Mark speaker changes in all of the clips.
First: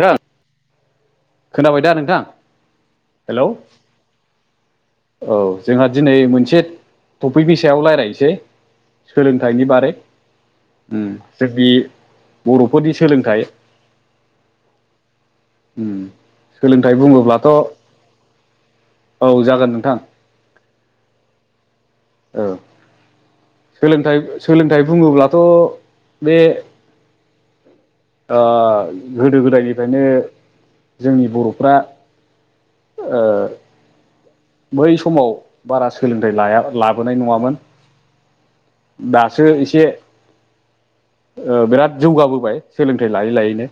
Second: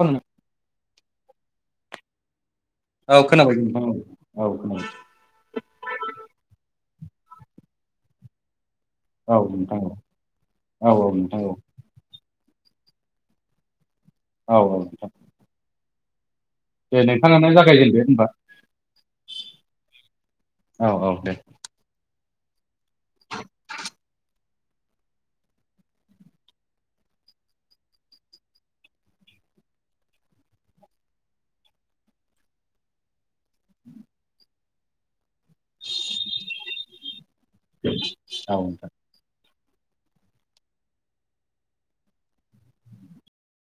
Speaker 1: नोंथां खोनाबाय दा नोंथां? हेलौ
Speaker 2: खोनाबाय नोंथां औ औ खोनाबाय
Speaker 1: औ जोंहा दिनै मोनसे टफिकनि सायाव रायलायनोसै।
Speaker 2: औ
Speaker 1: सोलोंथाइनि
Speaker 2: नोंथां
Speaker 1: बारै
Speaker 2: औ
Speaker 1: उम
Speaker 2: औ नोंथां औ
Speaker 1: जोंनि बर'फोरनि सोलोंथाइ
Speaker 2: औ औ
Speaker 1: उम सोलोंथाइ
Speaker 2: दे नोंथाङानो
Speaker 1: बुङोब्लाथ'
Speaker 2: जागायजेनदो होनबा
Speaker 1: औ जागोन नोंथां।
Speaker 2: औ औ दे।
Speaker 1: ओं सोलोंथाइ सोलोंथाइ बुङोब्लाथ' बे ओ गोदो गोदायनिफ्रायनो जोंनि बर'फ्रा ओ
Speaker 2: [inaudible]
Speaker 1: बै समाव बारा सोलोंथाइ लाया लाबोनाय नङामोन
Speaker 2: औ नोंथां
Speaker 1: दासो इस से बिराद जौगाबोबाय सोलोंथाइ लायै लायैनो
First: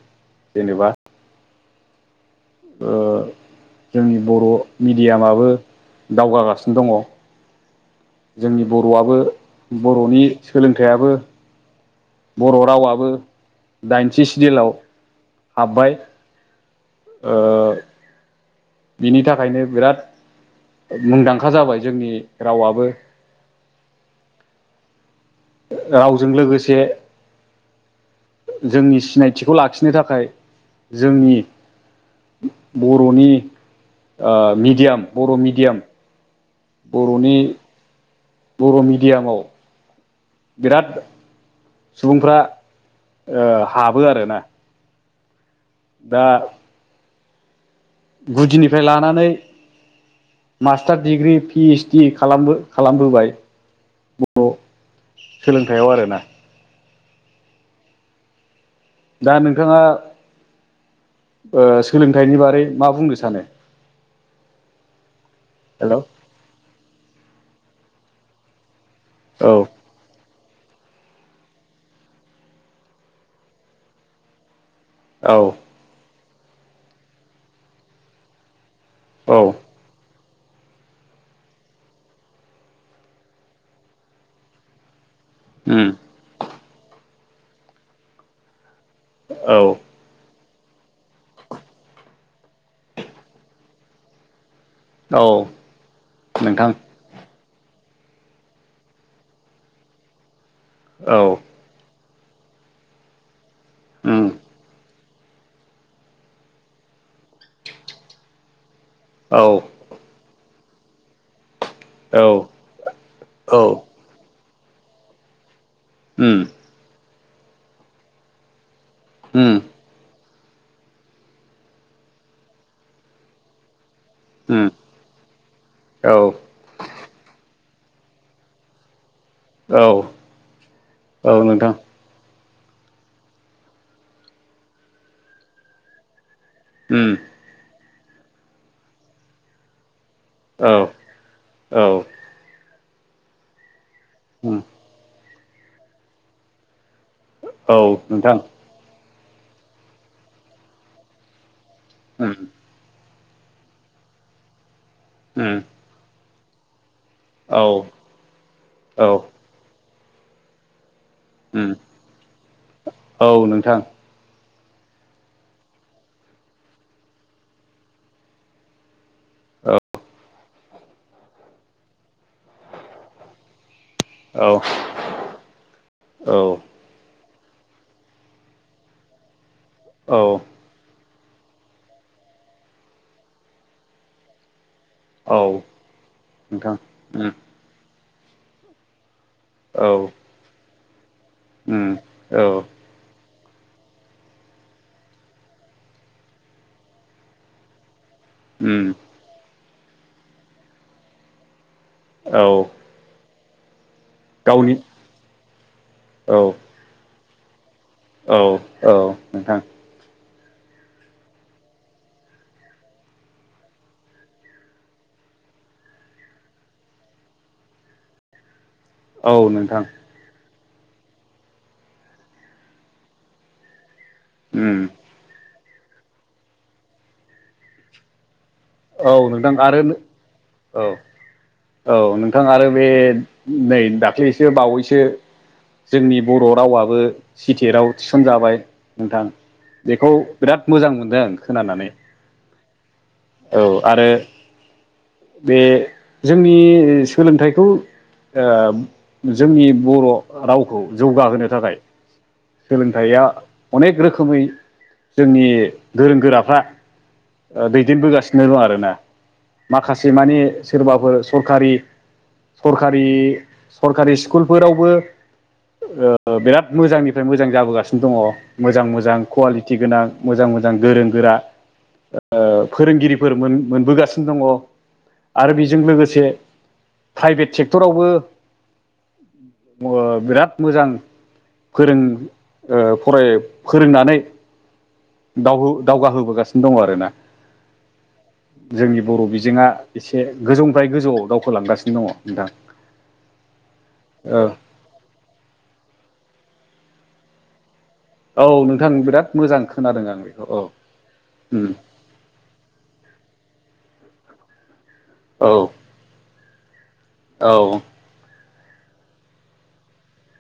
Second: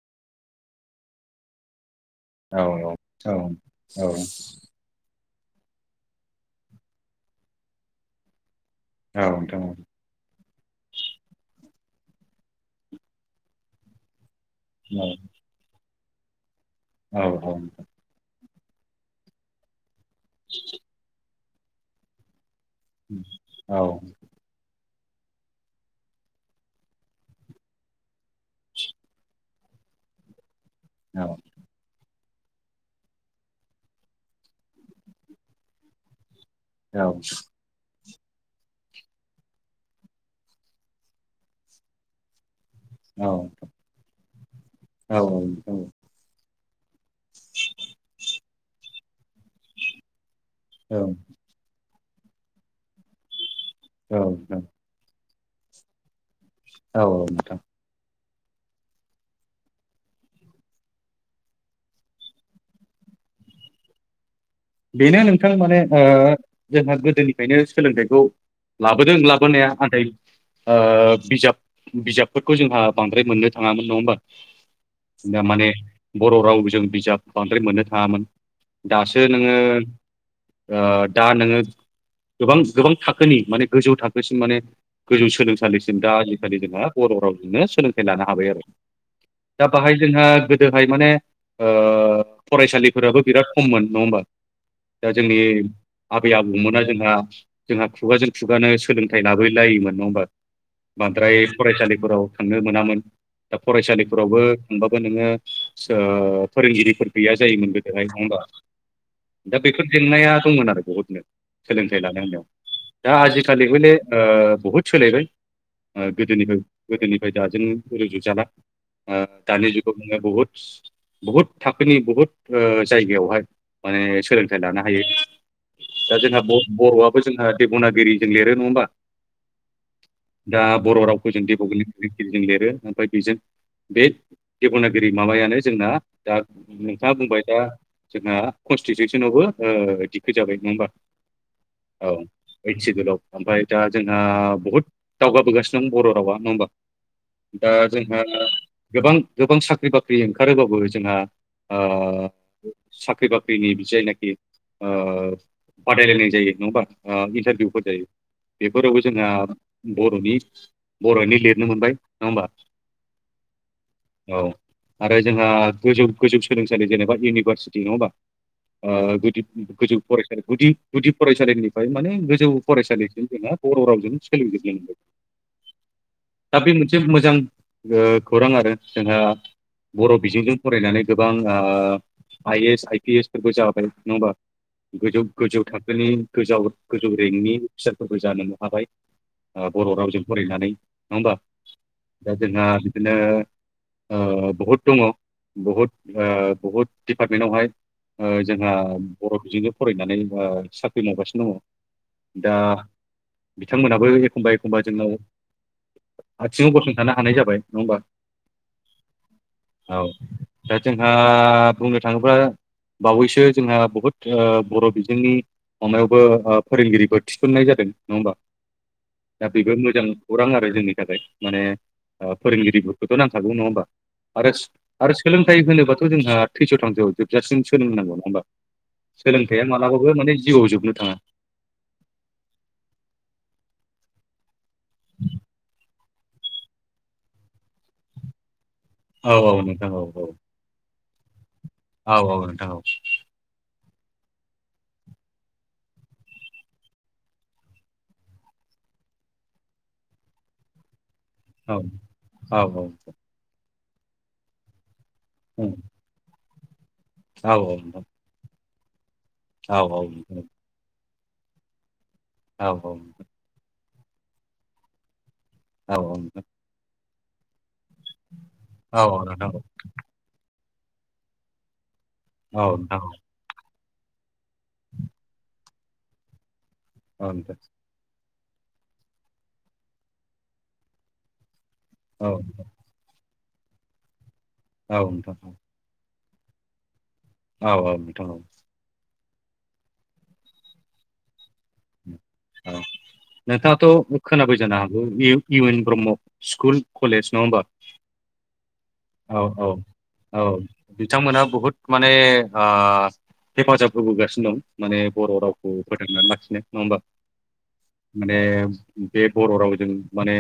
Speaker 1: जेनेबा
Speaker 2: औ औ
Speaker 1: ओ
Speaker 2: औ नोंथां औ
Speaker 1: जोंनि बर' मिडियामा बो दावगागासिनो दङ। जोंनि बर'वाबो
Speaker 2: औ
Speaker 1: बर'नि सोलोंथाइयाबो बर' रावाबो दाइनथि सिदिलाव हाबबाय।
Speaker 2: औ
Speaker 1: ओ
Speaker 2: औ
Speaker 1: बिनि थाखायनो बिराद मुंदांखा जाबाय जोंनि रावाबो
Speaker 2: औ
Speaker 1: रावजों लोगोसे जोंनि सिनायथिखौ लाखिनो थाखाय जोंनि बर'नि ओ मिडियाम बर' मिडियाम बर'नि बर' मिडियामाव बिराद सुबुंफ्रा
Speaker 2: औ
Speaker 1: ओ
Speaker 2: औ
Speaker 1: हाबो आरोना।
Speaker 2: औ औ नोंथां
Speaker 1: दा नानै मास्टार डिग्रि पि एइसडि खालामो खालामबोबाय।
Speaker 2: औ औ
Speaker 1: सोलोंथायाव आरोना
Speaker 2: औ औ नोंथां
Speaker 1: दा नोंथाङा ओ सोलोंथाइनि बारै मा बुंनो सानो?
Speaker 2: बेनो नोंथां माने
Speaker 1: हेल'
Speaker 2: ओ जोंहा गोदोनिफ्रायनो सोलोंथाइखौ लाबोदों
Speaker 1: औ
Speaker 2: लाबोनाया आदै बिजाब बिजाबफोरखौ जोंहा बांद्राय मोननो थाङामोन नङा होमबा।
Speaker 1: औ
Speaker 2: दा माने बर' रावजों बिजाब बांद्राय मोननो थाङामोन दा
Speaker 1: औ
Speaker 2: नोङो ओ दा नोङो गोबां गोबां थाखोनि माने गोजौ थाखोसिम माने गोजौ
Speaker 1: उम
Speaker 2: सोलोंसालिसिम दा आजिखालि जोंहा बर' रावजोंनो सोलोंथाइ लानो हाबाय आरो।
Speaker 1: औ
Speaker 2: दा बाहाय जोंहा गोद हाय माने फरायसालिफोराबो बिराद खममोन नङा होमबा। दा
Speaker 1: औ
Speaker 2: जोंनि आबै
Speaker 1: नोंथां
Speaker 2: आबौमोना जोंहा जोंहा खुगाजों- खुगानो सोलोंथाइ लाबो लायोमोन नङा होमबा।
Speaker 1: औ
Speaker 2: बांद्राय फरायसालिफोराव थांनो मोनामोन। दा
Speaker 1: उम
Speaker 2: फरायसालिफोरावबो नोङो ओ फोरोंगिरिफोर गैया जायोमोन गोदोहाय नङा होमबा।
Speaker 1: औ
Speaker 2: दा बेफोर जेंनाया दंमोन आरो बहुतनो। सोलोंथाइ लानाय
Speaker 1: औ
Speaker 2: होनाव, दा
Speaker 1: औ
Speaker 2: आजिखालिबोले बहुद सोलायबाय। ओ
Speaker 1: उम
Speaker 2: गोदोनिफ्राय गोदोनिफ्राय दाजों रुजुजाला।
Speaker 1: उम
Speaker 2: दानि जुगाव बुंङो बहुत बहुत थाखोनि बहुत ओ जायगायावहाय माने सोलोंथाइ
Speaker 1: उम
Speaker 2: लानो हायो।
Speaker 1: औ
Speaker 2: दा जोंहा बर'आ जोंहा देब'नागिरि जों लिरो नङा होमबा।
Speaker 1: औ
Speaker 2: दा बर' रावखौ
Speaker 1: औ
Speaker 2: जों
Speaker 1: नोंथां
Speaker 2: देब'नागिरिजों लिरो ओमफ्राय बेजों बे देब'नागिरि माबायानो जोंना दा नोंथाङा
Speaker 1: उम
Speaker 2: बुंबाय दा जोंहा कनस्टिटिउसनावबो ओ फैजाबाय नङा
Speaker 1: औ
Speaker 2: होमबा? औ ओइद सिदुलाव। ओमफ्राय दा जोंहा
Speaker 1: उम
Speaker 2: बहुद दावगाबोगासिनो दं बर' रावा नङा होमबा। दा
Speaker 1: औ
Speaker 2: जोंहा
Speaker 1: नोंथां
Speaker 2: गोबां गोबां साख्रि-बाख्रि ओंखारोबाबो जोंहा ओ
Speaker 1: उम
Speaker 2: साख्रि बाक्रि साख्रिनि जायनाखि ओ
Speaker 1: उम
Speaker 2: बादायलायनाय जायो नङा होनबा
Speaker 1: औ
Speaker 2: इन्टारभिउफोर जायो बेफोरावबो
Speaker 1: औ
Speaker 2: जोंहा बर'नि बर'नि लिरनो
Speaker 1: उम
Speaker 2: मोनबाय नङा होमबा।
Speaker 1: औ नोंथां।
Speaker 2: औ आरो जोंहा गोजौ गोजौ सोलोंसालि जेनेबा इउनिभारसिटि नङा होमबा ओ गुदि गोजौ फरायसालि गुदि गुदि फरायसालिनिफ्राय माने गोजौ फरायसालिसिम जोंना बर' रावजों
Speaker 1: औ
Speaker 2: सोलोंजोबनो मोनबाय।
Speaker 1: [inaudible] औ
Speaker 2: दा बे मोनसे मोजां ओ खौरां आरो जोंहा बर' बिजोंजों फरायनानै गोबां ओ I S, I P S फोरबो जाबाय नङा होमबा।
Speaker 1: औ
Speaker 2: गोजौ-गोजौ थाखोनि
Speaker 1: नोंथां
Speaker 2: गोजौ-गोजौ
Speaker 1: उम
Speaker 2: रेंकनि अफिसारफोरबो जानो हाबाय। बर'
Speaker 1: औ
Speaker 2: रावजों फरायनानै नङा होमबा
Speaker 1: उम
Speaker 2: दा
Speaker 1: औ
Speaker 2: जोंहा बिदिनो ओ बहुद दङ बहुद ओ बहुद दिडपार्टमेन्टावहाय ओ जोंहा
Speaker 1: उम
Speaker 2: बर' बिजों‌जों फरायनानै साख्रि मावगासिनो दङ।
Speaker 1: औ
Speaker 2: दा बिथांमोनहाबो
Speaker 1: गावनि
Speaker 2: एखमबा-एखमबा जोंना
Speaker 1: औ औ
Speaker 2: आथिङाव गसंथानो हानाय जाबाय नङा होमबा।
Speaker 1: औ नोंथां
Speaker 2: औ। दा जोंहा बुंनो थाङोब्ला बावैसो जोंहा बहुद बर' बिजोंनि माबायावबो फोरोंगिरिफोर थिसननाय जादों। नङा होमबा
Speaker 1: औ
Speaker 2: दा बेबो
Speaker 1: नोंथां
Speaker 2: मोजां खौरां आरो जोंनि थाखाय। माने ओ फोरोंगिरिफोरखौथ' नांखागौ नङा होमबा आरो
Speaker 1: उम
Speaker 2: आरो सोलोंथाइ होनोबाथ' जोंहा थैस'-थांस जोबजासिम सोलोंनांगौ नङा होमबा
Speaker 1: औ नोंथां
Speaker 2: सोलोंथाइया
Speaker 1: आरो
Speaker 2: मालाबाबो माने जिउआव
Speaker 1: औ
Speaker 2: जोबनो थाङा।
Speaker 1: औ नोंथां आरो बे नै दाख्लैसो बावैसो जोंनि बर' रावाबो सि थेट‌आव थिसनजाबाय नोंथां।
Speaker 2: औ औ नोंथां औ
Speaker 1: बेखौ
Speaker 2: औ
Speaker 1: बिराद मोजां मोन
Speaker 2: औ औ नोंथां। औ
Speaker 1: औ आरो बे जोंनि सोलोंथाइखौ ओ जोंनि बर' रावखौ जौगाहोनो
Speaker 2: औ
Speaker 1: थाखाय
Speaker 2: औ औ
Speaker 1: सोलोंथाइया अनेक रोखोमै जोंनि
Speaker 2: उम
Speaker 1: गोरों गोराफ्रा
Speaker 2: औ
Speaker 1: ओ
Speaker 2: नोंथां
Speaker 1: दैदेनबोगासिनो दं आरोना।
Speaker 2: औ औ
Speaker 1: माखासे माने
Speaker 2: नोंथां
Speaker 1: सोरबाफोर सरखारि
Speaker 2: औ
Speaker 1: सरखारि सरखारि स्कुलफोरावबो ओ
Speaker 2: नोंथां
Speaker 1: बिराद मोजांनिफ्राय मोजां जाबोगासिनो दङ। मोजां
Speaker 2: औ
Speaker 1: मोजां
Speaker 2: नोंथां औ नोंथां औ नोंथां
Speaker 1: कुवालिटि गोनां मोजां मोजां गोरों गोरा ओ
Speaker 2: औ नोंथां
Speaker 1: फोरोंगिरिफोर मोन मोनबोगासिनो दङ दा बेजों लोगोसे प्राइभेट सेक्टरावबो अ बिराद मोजां फोरों
Speaker 2: औ
Speaker 1: ओ फराय फोरोंनानै
Speaker 2: औ
Speaker 1: दाव
Speaker 2: नोंथां
Speaker 1: दावगाहोबोगा दङ आर ना।
Speaker 2: औ औ नोंथां औ
Speaker 1: बिथिङा एसे गोजौनिफ्राय गोजौआव दावखोलांगासिनो दङ। नोंथां
Speaker 2: औ। नोंथाङाथ'
Speaker 1: औ
Speaker 2: खोनाबाय जानो हागौ U N Brahma school college नङा होनबा।
Speaker 1: औ नोंथां बिराद
Speaker 2: औ
Speaker 1: मोजां
Speaker 2: औ
Speaker 1: खोनादों आं
Speaker 2: औ
Speaker 1: बेखौ
Speaker 2: बिथांमोना
Speaker 1: उम
Speaker 2: बहुद माने ओ हेफाजाब होबोगासिनो दं माने बर'
Speaker 1: औ
Speaker 2: रावखौ फोथांनानै लाखिनो नङा होमबा।
Speaker 1: औ
Speaker 2: जे बे बर' रावजों माने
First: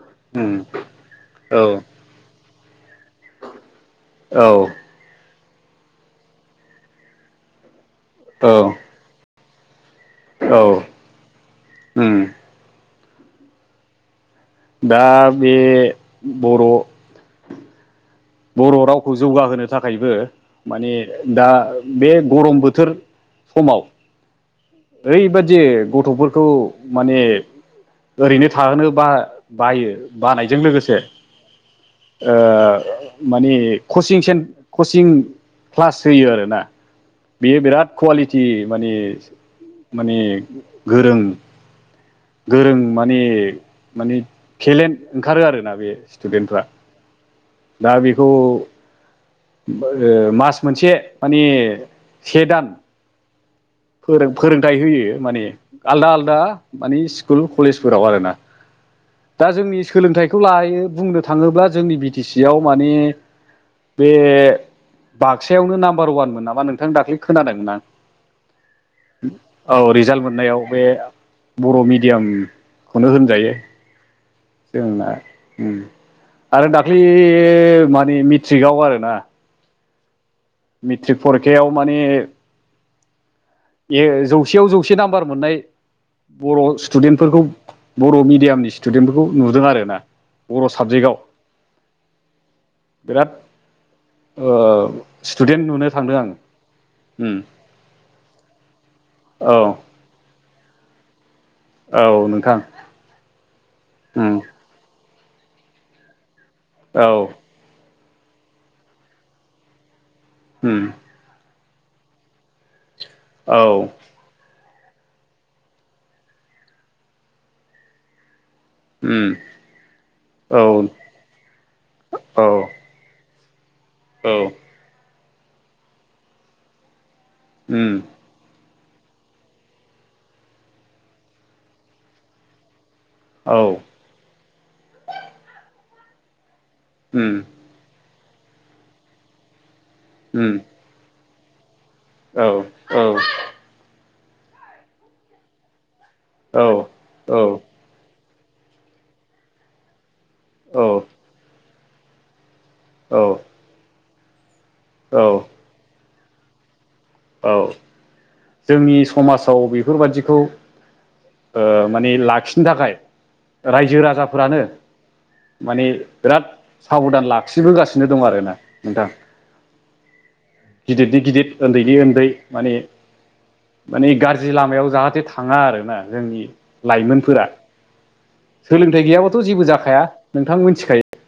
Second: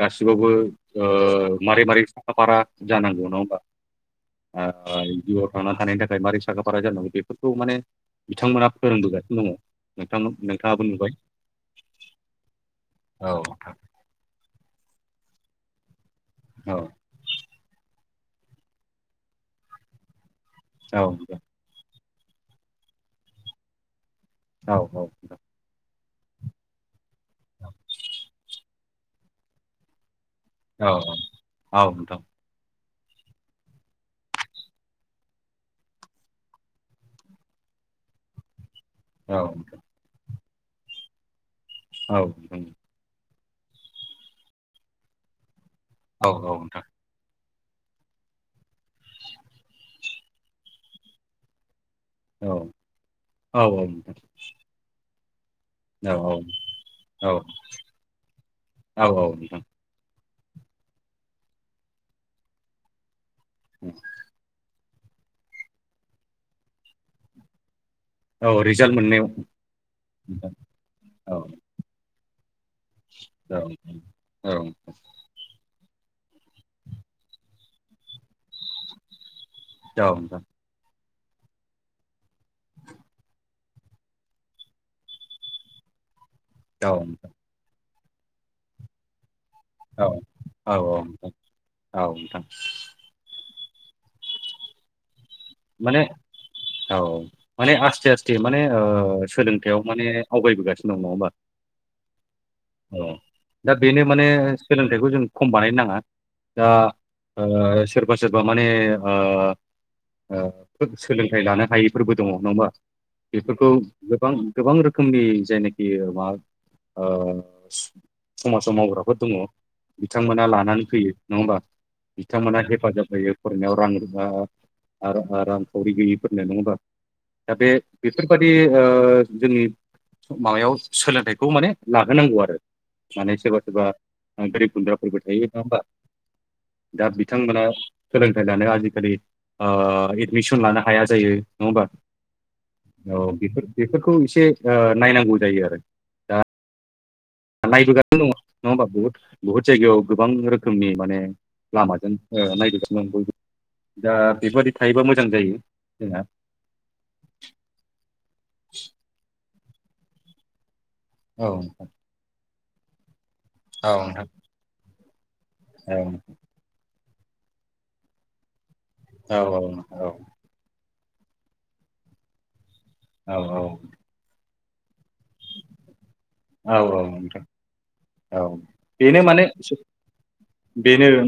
Speaker 2: गासिबावबो
Speaker 1: उम
Speaker 2: ओ
Speaker 1: औ
Speaker 2: मारै मारै साखा फारा जानांगौ नङा होमबा
Speaker 1: औ
Speaker 2: ओ थांना थानायनि थाखाय मारै साखाफारा जानांगौ बेफोरखौ माने
Speaker 1: औ
Speaker 2: बिथांमोना फोरोंबोगासिनो दङ। नोंथां नोंथाङाबो नुबाय
Speaker 1: ओम
Speaker 2: औ
Speaker 1: दा बे बर'
Speaker 2: औ
Speaker 1: बर' रावखौ जौगाहोनो थाखायबो माने
Speaker 2: औ
Speaker 1: दा बे गरम बोथोर समाव
Speaker 2: औ
Speaker 1: ओरैबदि गथ'फोरखौ माने ओरैनो थाहोनो बा बायो बानायजों
Speaker 2: औ
Speaker 1: लोगोसे
Speaker 2: औ नोंथां
Speaker 1: ओ माने कचिं सेन कचिं क्लास होयो आरोना। बेयो बिराद कुवालिटि माने
Speaker 2: औ नोंथां
Speaker 1: माने गोरों
Speaker 2: औ नोंथां
Speaker 1: गोरों माने माने टेलेन्ट ओंखारो आरोना बे
Speaker 2: औ औ औ
Speaker 1: स्टुदेन्टफ्रा।
Speaker 2: नोंथां
Speaker 1: दा बेखौ मा मास मोनसे माने से
Speaker 2: औ
Speaker 1: दान
Speaker 2: औ
Speaker 1: फोरों फोरोंथायाइ होयो माने आलदा आलदा मानि स्कुल कलेजफोराव आरोना
Speaker 2: औ औ
Speaker 1: दा
Speaker 2: नोंथां
Speaker 1: जोंनि सोलोंथाइ लायो बुंनो थाङोब्ला जोंनि बि टि सि आव माने बे बाक्सायावनो नाम्बार ववानमोन नामा नोंथां दाख्लै खोनादोंमोन आं
Speaker 2: औ रिजाल्ट मोननायाव
Speaker 1: औ रिजाल्ट
Speaker 2: नोंथां
Speaker 1: मोननायाव बे
Speaker 2: औ
Speaker 1: बर' मिडियाम खौनो होनजायो
Speaker 2: औ
Speaker 1: जोंना ओम आरो दाख्ललि मानि मेट्रिकआव आरोना
Speaker 2: [unintelligible]
Speaker 1: मेट्रिक परिखायाव मानि ए जौसेयाव जौसे नाम्बार मोननाय बर'
Speaker 2: औ
Speaker 1: स्टुडेन्टफोरखौ बर' मिडियामनि स्टुडेन्टफोरखौ नुदों आरोना
Speaker 2: औ
Speaker 1: बर'
Speaker 2: औ
Speaker 1: साबजेक्टआव
Speaker 2: औ नोंथां
Speaker 1: बिराद ओ स्टुडेन्ट नुनो
Speaker 2: माने
Speaker 1: थांदों आं
Speaker 2: औ
Speaker 1: उम
Speaker 2: माने आसते आसते माने ओ
Speaker 1: औ
Speaker 2: सोलोंथायाव माने आवगायबोगासिनो दं नङा होमबा
Speaker 1: औ नोंथां
Speaker 2: अ दा बेनो माने
Speaker 1: उम
Speaker 2: सोलोंथाइखौ जों खम बानायनो नाङा दा
Speaker 1: औ
Speaker 2: सोरबा सोरबा माने ओ
Speaker 1: उम
Speaker 2: सोलोंथाइ लानो हायैफोरबो दङ नङा होमबा बेफोरखौ
Speaker 1: औ
Speaker 2: गोबां गोबां रोखोमनि जायनाखि मा ओ समाजाव मावग्राफोर दङ
Speaker 1: उम
Speaker 2: बिथांमोना लानानै
Speaker 1: औ
Speaker 2: फैयो नङा होमबा।
Speaker 1: औ
Speaker 2: बिथांमोना हेफाजाब होयो। फरायनायाव रां
Speaker 1: औ
Speaker 2: रुफा रांखावरि गैयिफोरनो नङा होमबा? दा बे
Speaker 1: उम
Speaker 2: बेफोरबायदि ओ जोंनि माबायाव सोलोंथाइखौ माने लाहोनांगौ आरो‌। माने सोरबा
Speaker 1: औ
Speaker 2: सोरबा गोरिब गुन्द्राफोरबो थायो नङा होमबा? दा
Speaker 1: उम
Speaker 2: बिथांमोना सोलोंथाइ लानो आजिखालि ओ
Speaker 1: उम
Speaker 2: एडमिसन लानो हाया जायो। नङा ओमबा औ बे बेफोरखौ एसे ओ नायनांगौ जायो आरो।
Speaker 1: औ औ
Speaker 2: नङा नायबोगासिनो होमबा बहुत बहुत जायगायाव गोबां
Speaker 1: औ
Speaker 2: रोखोमनि माने लामाजों ओ नाय
Speaker 1: औ
Speaker 2: दा बेफोरबायदि थायोबा मोजां जायो जोंहा।
Speaker 1: औ जोंनि समाजाव बेफोरबादिखौ।
Speaker 2: औ
Speaker 1: ओ माने लाखिनो थाखाय
Speaker 2: औ
Speaker 1: रायजो राजाफ्रानो। माने
Speaker 2: औ
Speaker 1: बिराद साबधान लाखिबोगासिनो दं आरोना।
Speaker 2: औ औ औ
Speaker 1: गिदिर नि गिदिर उन्दैनि उन्दै माने।
Speaker 2: औ औ
Speaker 1: माने गाज्रि लामायाव जाहाथे थाङा आरोना जोंनि
Speaker 2: औ औ नोंथां
Speaker 1: लाइमोनफोरा।
Speaker 2: औ
Speaker 1: सोलोंथाइ
Speaker 2: बेनो
Speaker 1: गैयाबाथ'
Speaker 2: माने
Speaker 1: जेबो जाखाया नोंथां मिथिखायो।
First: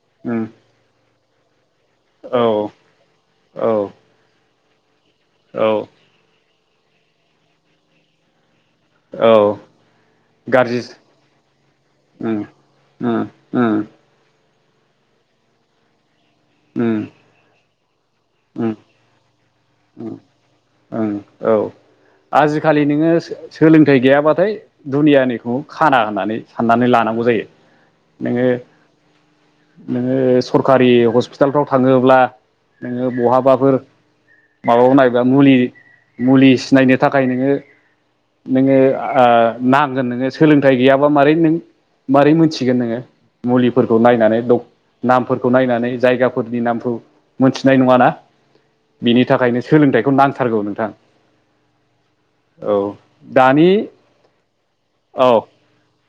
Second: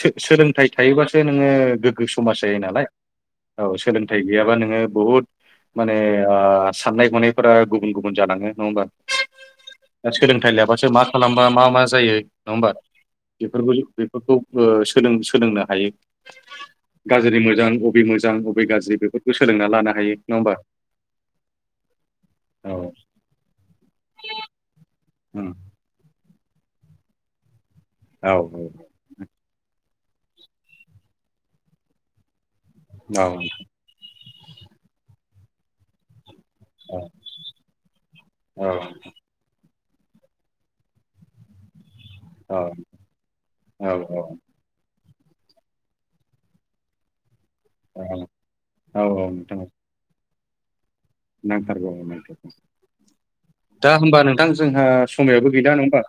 Speaker 2: सो
Speaker 1: उम
Speaker 2: सोलोंथाइ थायोबासो नोङो गो ग्गो समाज जायो
Speaker 1: औ
Speaker 2: नालाय औ सोलोंथाइ गैयाबा नोङो बुहुद
Speaker 1: औ
Speaker 2: माने ओ साननाय हनायफोरा गुबुन गुबुन जालाङो नङा होमबा?
Speaker 1: औ
Speaker 2: दा सोलोंथाइ
Speaker 1: गाज्रि
Speaker 2: लाबासो मा खालामबा मा मा जायो
Speaker 1: उम
Speaker 2: नङा होमबा
Speaker 1: उम
Speaker 2: बेफोरखौ
Speaker 1: उम
Speaker 2: बेफोरखौ ओ सोलों सोलोंनो हायो
Speaker 1: उम
Speaker 2: गाज्रि मोजां बबे मोजां अबे गाज्रि बेफोरखौ सोलोंना लानो हायो। नङा होमबा
Speaker 1: ओं औ
Speaker 2: औ
Speaker 1: आजिखालि नोङो सोलोंथाइ गैयाबाथाय
Speaker 2: उम
Speaker 1: दुनियानिखौ खाना होननानै साननानै लानांगौ जायो।
Speaker 2: औ औ
Speaker 1: नोङो नोङो सरखारि हस्पिटालफ्राव थाङोब्ला नोङो
Speaker 2: औ औ
Speaker 1: बहाबाफोर - माबाबो नायबा मुलि मुलि सिनायनो थाखाय नोङो नोङो ओ नांगोन नोङो सोलोंथाइ गैयाबा मारै नों मारै मोनथिगोन नोङो
Speaker 2: औ
Speaker 1: मुलिफोरखौ नायनानै डक नामफोरखौ नायनानै जायगाफोरनि नामखौ। मोनथिनाय
Speaker 2: औ
Speaker 1: नङाना
Speaker 2: औ
Speaker 1: बिनि
Speaker 2: नोंथां
Speaker 1: थाखायनो सोलोंथाइखौ नांथारगौ नोंथां।
Speaker 2: नांथारगौ नांथारगौ।
Speaker 1: औ दानि
Speaker 2: दा होमबा नोंथां जोंहा
Speaker 1: औ
Speaker 2: समायाबो गैला नङा होमबा?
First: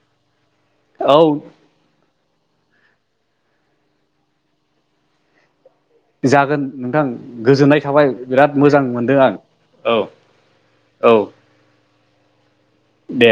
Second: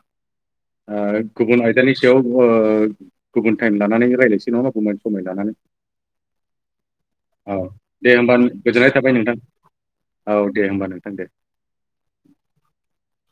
Speaker 1: औ
Speaker 2: ओ गुबुन आयदानि सायाव ओ गुबुन टाइम लानानै रायलायसै नङा होमबा गुमाय समाय लानानै
Speaker 1: जागोन नोंथां
Speaker 2: औ
Speaker 1: गोजोननाय थाबाय
Speaker 2: दे होमबा
Speaker 1: बिराद मोजां
Speaker 2: गोजोननाय थाबाय
Speaker 1: मोनदों आं।
Speaker 2: नोंथां औ दे होमबा
Speaker 1: औ
Speaker 2: नोंथां दे।
Speaker 1: दे